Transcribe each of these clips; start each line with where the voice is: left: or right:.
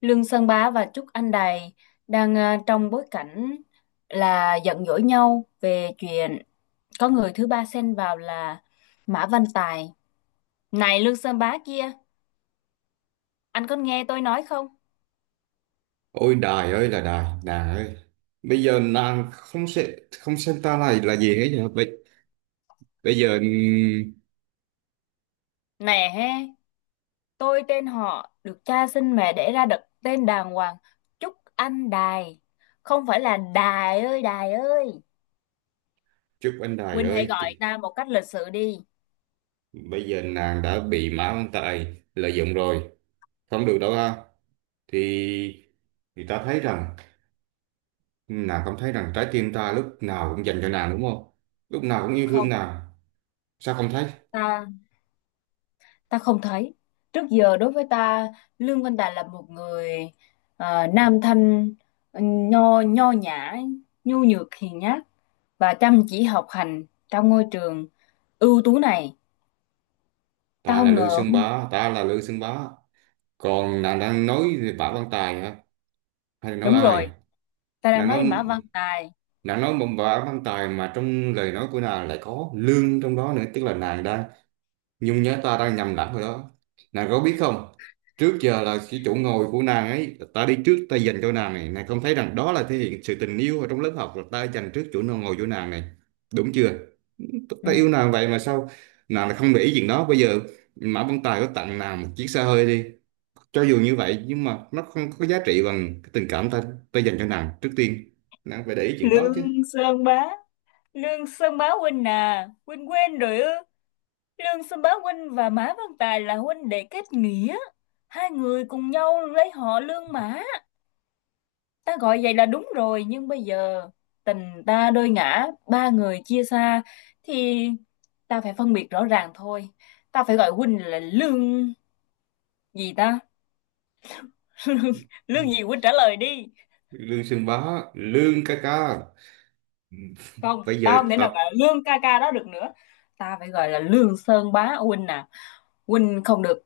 left: Lương Sơn Bá và Trúc Anh Đài đang trong bối cảnh là giận dỗi nhau về chuyện có người thứ ba xen vào là Mã Văn Tài. Này Lương Sơn Bá kia, anh có nghe tôi nói không?
right: Ôi đài ơi là đài, đài ơi. Bây giờ nàng không sẽ không xem ta này là gì hết nhỉ? Bây giờ
left: Nè he, tôi tên họ được cha sinh mẹ đẻ ra đặt tên đàng hoàng Trúc Anh Đài. Không phải là Đài ơi Đài ơi.
right: chúc anh đài
left: Huynh hãy
right: ơi,
left: gọi
right: thì
left: ta một cách lịch sự đi.
right: bây giờ nàng đã bị Mã Văn Tài lợi dụng rồi, không được đâu ha. Thì thì ta thấy rằng nàng không thấy rằng trái tim ta lúc nào cũng dành cho nàng đúng không? Lúc nào cũng yêu thương
left: Không,
right: nàng. Sao không thấy?
left: ta ta không thấy, trước giờ đối với ta Lương Văn Đạt là một người nam thanh, nho nho nhã, nhu nhược hiền nhát và chăm chỉ học hành trong ngôi trường ưu tú này. Ta
right: Ta là
left: không
right: Lương
left: ngờ.
right: Sơn Bá, ta là Lương Sơn Bá. Còn nàng đang nói về Mã Văn Tài hả? Hay là nói
left: Đúng
right: ai?
left: rồi, ta đang
right: nàng nói
left: nói Mã Văn Tài.
right: nàng nói một bà văn tài mà trong lời nói của nàng lại có lương trong đó nữa, tức là nàng đang nhung nhớ, ta đang nhầm lẫn rồi đó. Nàng có biết không, trước giờ là cái chỗ ngồi của nàng ấy ta đi trước ta dành cho nàng này, nàng không thấy rằng đó là thể hiện sự tình yêu ở trong lớp học, là ta dành trước chỗ ngồi của nàng này, đúng chưa?
left: Ừ.
right: Tao yêu nàng vậy mà sao nàng lại không để ý chuyện đó? Bây giờ Mã Văn Tài có tặng nàng một chiếc xe hơi đi, cho dù như vậy nhưng mà nó không có giá trị bằng cái tình cảm ta ta dành cho nàng trước tiên, nàng phải để ý chuyện đó
left: Lương
right: chứ.
left: Sơn Bá, Lương Sơn Bá huynh à, huynh quên rồi ư? Lương Sơn Bá huynh và Mã Văn Tài là huynh đệ kết nghĩa, hai người cùng nhau lấy họ Lương Mã. Ta gọi vậy là đúng rồi, nhưng bây giờ tình ta đôi ngã, ba người chia xa, thì ta phải phân biệt rõ ràng thôi. Ta phải gọi huynh là lương gì ta? Lương, lương gì huynh trả lời đi.
right: Lương Sương Bá, Lương ca ca,
left: Không,
right: bây giờ
left: tao không thể
right: tập
left: nào gọi là lương ca ca đó được nữa. Ta phải gọi là lương sơn bá huynh à. Huynh không được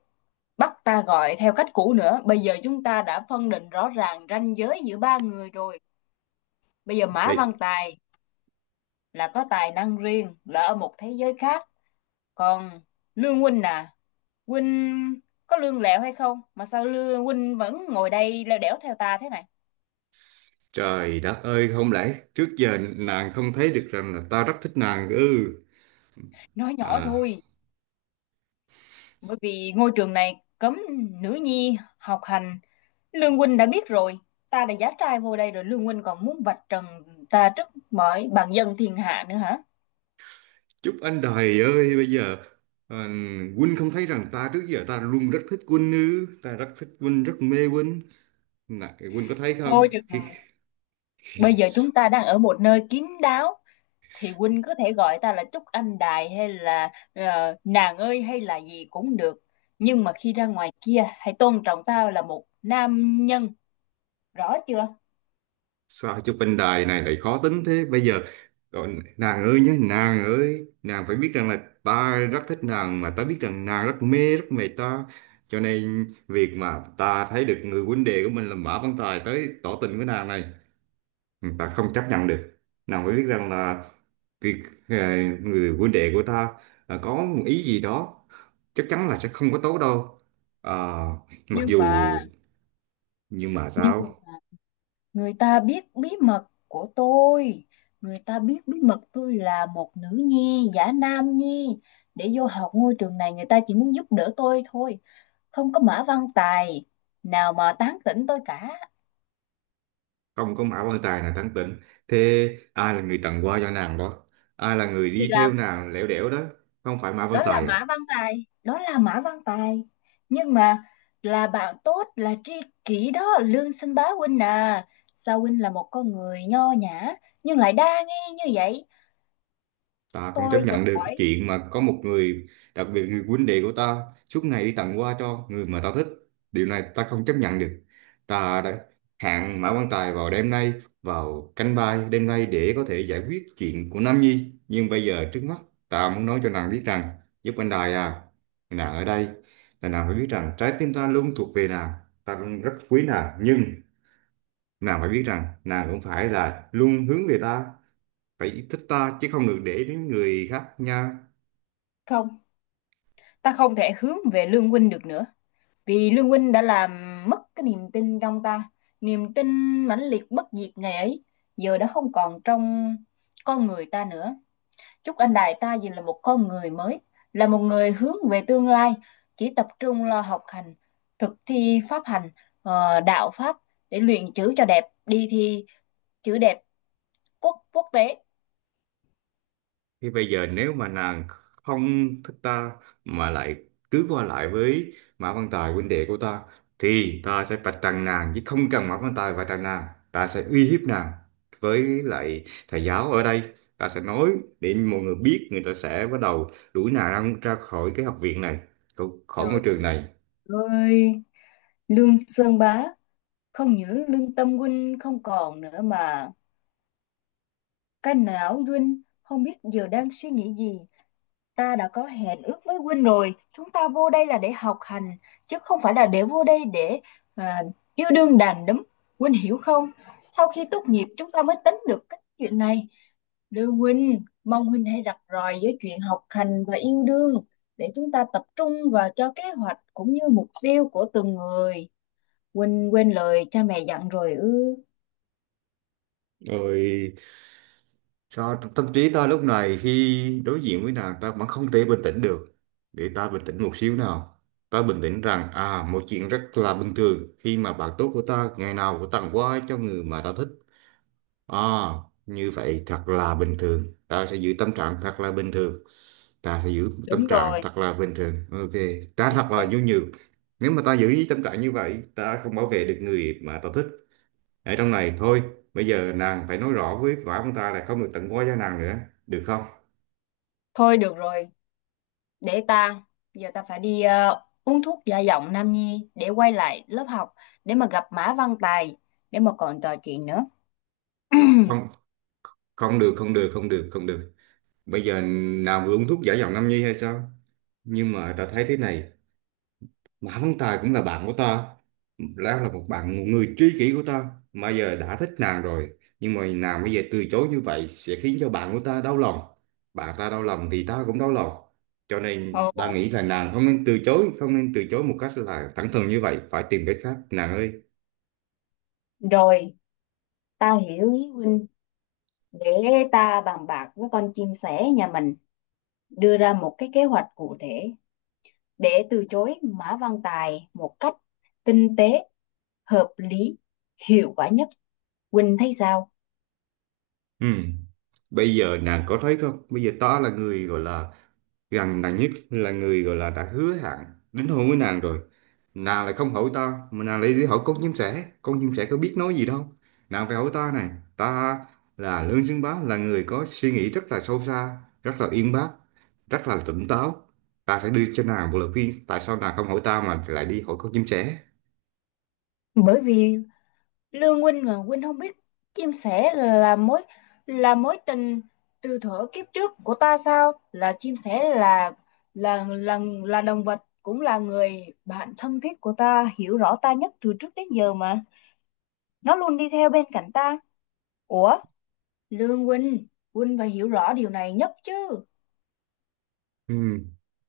left: bắt ta gọi theo cách cũ nữa. Bây giờ chúng ta đã phân định rõ ràng ranh giới giữa ba người rồi. Bây giờ Mã Văn
right: vậy.
left: Tài là có tài năng riêng, là ở một thế giới khác, còn lương huynh à, huynh có lương lẹo hay không mà sao lương huynh vẫn ngồi đây leo đẻo theo ta thế này?
right: Trời đất ơi, không lẽ trước giờ nàng không thấy được rằng là ta rất thích nàng ư?
left: Nói nhỏ
right: À,
left: thôi, bởi vì ngôi trường này cấm nữ nhi học hành. Lương huynh đã biết rồi, ta đã giá trai vô đây rồi, lương huynh còn muốn vạch trần ta trước mọi bàn dân thiên hạ nữa hả?
right: chúc anh đài ơi bây giờ, à, Quân không thấy rằng ta trước giờ ta luôn rất thích Quân ư? Ta rất thích Quân, rất mê Quân này, Quân có thấy không?
left: Thôi được rồi,
right: Khi-
left: bây giờ chúng ta đang ở một nơi kín đáo thì huynh có thể gọi ta là Trúc Anh Đài hay là nàng ơi hay là gì cũng được, nhưng mà khi ra ngoài kia hãy tôn trọng tao là một nam nhân, rõ chưa?
right: Sao chúc anh đài này lại khó tính thế? Bây giờ còn nàng ơi nhé, nàng ơi, nàng phải biết rằng là ta rất thích nàng mà, ta biết rằng nàng rất mê ta, cho nên việc mà ta thấy được người huynh đệ của mình là Mã Văn Tài tới tỏ tình với nàng này, ta không chấp nhận được. Nàng phải biết rằng là, thì người huynh đệ của ta, có một ý gì đó chắc chắn là sẽ không có tốt đâu. à, Mặc
left: nhưng
right: dù
left: mà
right: nhưng mà
left: nhưng
right: sao,
left: người ta biết bí mật của tôi, người ta biết bí mật tôi là một nữ nhi giả nam nhi để vô học ngôi trường này. Người ta chỉ muốn giúp đỡ tôi thôi, không có mã văn tài nào mà tán tỉnh tôi cả.
right: không có mã quan tài nào thắng tỉnh thế? Ai là người tặng hoa cho nàng đó? Ai là người
left: Thì
right: đi
left: làm
right: theo nàng lẻo đẻo đó? Không phải mã quan
left: đó là
right: tài à?
left: Mã Văn Tài, đó là Mã Văn Tài, nhưng mà là bạn tốt, là tri kỷ đó Lương Sinh Bá huynh à. Sao huynh là một con người nho nhã nhưng lại đa nghi như vậy,
right: Ta không chấp
left: tôi tự
right: nhận được cái
left: hỏi.
right: chuyện mà có một người, đặc biệt người huynh đệ của ta, suốt ngày đi tặng hoa cho người mà ta thích. Điều này ta không chấp nhận được. Ta đã hẹn Mã Quang Tài vào đêm nay, vào canh ba đêm nay để có thể giải quyết chuyện của Nam Nhi. Nhưng bây giờ trước mắt, ta muốn nói cho nàng biết rằng, giúp anh Đài à, nàng ở đây, là nàng phải biết rằng trái tim ta luôn thuộc về nàng. Ta luôn rất quý nàng, nhưng nàng phải biết rằng nàng cũng phải là luôn hướng về ta, phải thích ta chứ không được để đến người khác nha.
left: Không, ta không thể hướng về Lương huynh được nữa, vì Lương huynh đã làm mất cái niềm tin trong ta. Niềm tin mãnh liệt bất diệt ngày ấy giờ đã không còn trong con người ta nữa. Chúc anh Đại ta dù là một con người mới, là một người hướng về tương lai, chỉ tập trung lo học hành, thực thi pháp hành, đạo pháp, để luyện chữ cho đẹp, đi thi chữ đẹp quốc quốc tế.
right: Thì bây giờ nếu mà nàng không thích ta mà lại cứ qua lại với Mã Văn Tài huynh đệ của ta, thì ta sẽ vạch trần nàng chứ không cần Mã Văn Tài vạch trần nàng. Ta sẽ uy hiếp nàng với lại thầy giáo ở đây, ta sẽ nói để mọi người biết, người ta sẽ bắt đầu đuổi nàng ra, ra khỏi cái học viện này, khỏi khỏi ngôi
left: Trời
right: trường này.
left: ơi, Lương Sơn Bá, không những lương tâm huynh không còn nữa mà cái não huynh không biết giờ đang suy nghĩ gì. Ta đã có hẹn ước với Huynh rồi, chúng ta vô đây là để học hành, chứ không phải là để vô đây để à, yêu đương đàn đúm. Huynh hiểu không? Sau khi tốt nghiệp chúng ta mới tính được cái chuyện này. Đưa Huynh, mong Huynh hãy rạch ròi với chuyện học hành và yêu đương để chúng ta tập trung vào cho kế hoạch cũng như mục tiêu của từng người. Huynh quên lời cha mẹ dặn rồi ư?
right: Rồi, cho tâm trí ta lúc này khi đối diện với nàng ta vẫn không thể bình tĩnh được. Để ta bình tĩnh một xíu nào. Ta bình tĩnh rằng à, một chuyện rất là bình thường khi mà bạn tốt của ta ngày nào cũng tặng quà cho người mà ta thích. À, như vậy thật là bình thường. Ta sẽ giữ tâm trạng thật là bình thường. Ta sẽ giữ tâm
left: Đúng
right: trạng
left: rồi.
right: thật là bình thường. Ok. Ta thật là
left: Rồi.
right: nhu nhược. Nếu mà ta giữ tâm trạng như vậy ta không bảo vệ được người mà ta thích ở trong này thôi. Bây giờ nàng phải nói rõ với quả ông ta là không được tặng quá giá nàng nữa, được không?
left: Thôi được rồi, để ta, giờ ta phải đi uống thuốc gia giọng Nam Nhi để quay lại lớp học, để mà gặp Mã Văn Tài, để mà còn trò chuyện nữa.
right: Không, không được không được, bây giờ nàng vừa uống thuốc giả giọng Nam Nhi hay sao? Nhưng mà ta thấy thế này, Mã Văn Tài cũng là bạn của ta, Lão là một bạn, một người tri kỷ của ta mà giờ đã thích nàng rồi, nhưng mà nàng bây giờ từ chối như vậy sẽ khiến cho bạn của ta đau lòng. Bạn ta đau lòng thì ta cũng đau lòng, cho nên ta
left: Ồ,
right: nghĩ là nàng không nên từ chối, không nên từ chối một cách là thẳng thừng như vậy, phải tìm cách khác nàng ơi.
left: rồi, ta hiểu ý huynh. Để ta bàn bạc với con chim sẻ nhà mình, đưa ra một cái kế hoạch cụ thể để từ chối Mã Văn Tài một cách tinh tế, hợp lý, hiệu quả nhất. Huynh thấy sao?
right: Ừ. Bây giờ nàng có thấy không? Bây giờ ta là người gọi là gần nàng nhất, là người gọi là đã hứa hẹn đính hôn với nàng rồi. Nàng lại không hỏi ta mà nàng lại đi hỏi con chim sẻ. Con chim sẻ có biết nói gì đâu. Nàng phải hỏi ta này. Ta là Lương Xứng Bá, là người có suy nghĩ rất là sâu xa, rất là uyên bác, rất là tỉnh táo. Ta sẽ đưa cho nàng một lời khuyên. Tại sao nàng không hỏi ta mà lại đi hỏi con chim sẻ?
left: Bởi vì Lương huynh à, huynh không biết chim sẻ là mối tình từ thuở kiếp trước của ta sao? Là chim sẻ là là là là động vật, cũng là người bạn thân thiết của ta, hiểu rõ ta nhất từ trước đến giờ mà. Nó luôn đi theo bên cạnh ta. Ủa, Lương huynh, huynh phải hiểu rõ điều này nhất chứ.
right: Ừ.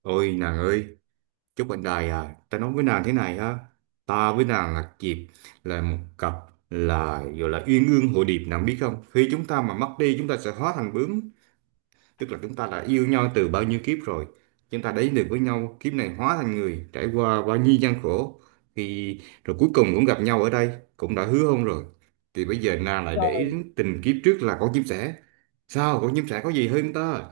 right: Ôi nàng ơi! Chúc bạn đời à, ta nói với nàng thế này ha, ta với nàng là dịp, là một cặp, là gọi là uyên ương hội điệp, nàng biết không, khi chúng ta mà mất đi chúng ta sẽ hóa thành bướm, tức là chúng ta đã yêu nhau từ bao nhiêu kiếp rồi. Chúng ta đến được với nhau kiếp này, hóa thành người, trải qua bao nhiêu gian khổ thì rồi cuối cùng cũng gặp nhau ở đây, cũng đã hứa hôn rồi. Thì bây giờ nàng lại để
left: Rồi,
right: tình kiếp trước là con chim sẻ, sao con chim sẻ có gì hơn ta?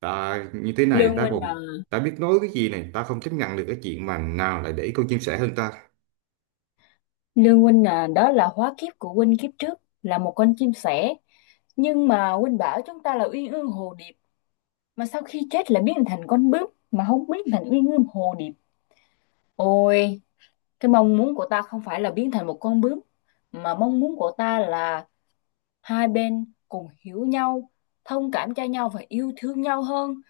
right: Ta như thế này
left: Lương
right: ta
left: Huynh
right: còn,
left: à,
right: ta biết nói cái gì này, ta không chấp nhận được cái chuyện mà nàng lại để con chim sẻ hơn ta.
left: Đó là hóa kiếp của huynh kiếp trước là một con chim sẻ, nhưng mà huynh bảo chúng ta là uyên ương hồ điệp mà sau khi chết lại biến thành con bướm mà không biến thành uy ngưỡng hồ điệp. Ôi, cái mong muốn của ta không phải là biến thành một con bướm, mà mong muốn của ta là hai bên cùng hiểu nhau, thông cảm cho nhau và yêu thương nhau hơn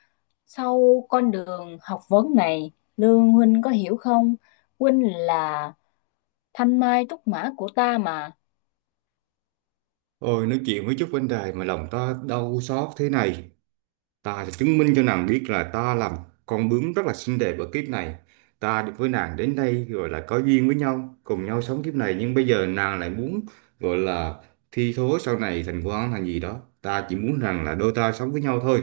left: sau con đường học vấn này. Lương huynh có hiểu không? Huynh là thanh mai trúc mã của ta mà.
right: Ôi, nói chuyện với chút vấn đề mà lòng ta đau xót thế này. Ta sẽ chứng minh cho nàng biết là ta là một con bướm rất là xinh đẹp ở kiếp này. Ta được với nàng đến đây gọi là có duyên với nhau, cùng nhau sống kiếp này. Nhưng bây giờ nàng lại muốn gọi là thi thố sau này thành quan thành gì đó. Ta chỉ muốn rằng là đôi ta sống với nhau thôi.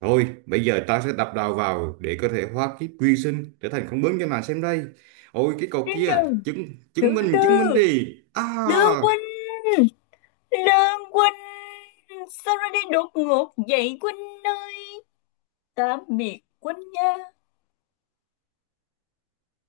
right: Thôi, bây giờ ta sẽ đập đầu vào để có thể hóa kiếp quy sinh trở thành con bướm cho nàng xem đây. Ôi cái cậu
left: Trên
right: kia,
left: đường,
right: chứng
left: từ
right: chứng minh
left: từ,
right: đi. À!
left: Lương huynh, Lương huynh, sao ra đi đột ngột vậy huynh ơi? Tạm biệt Quân nha.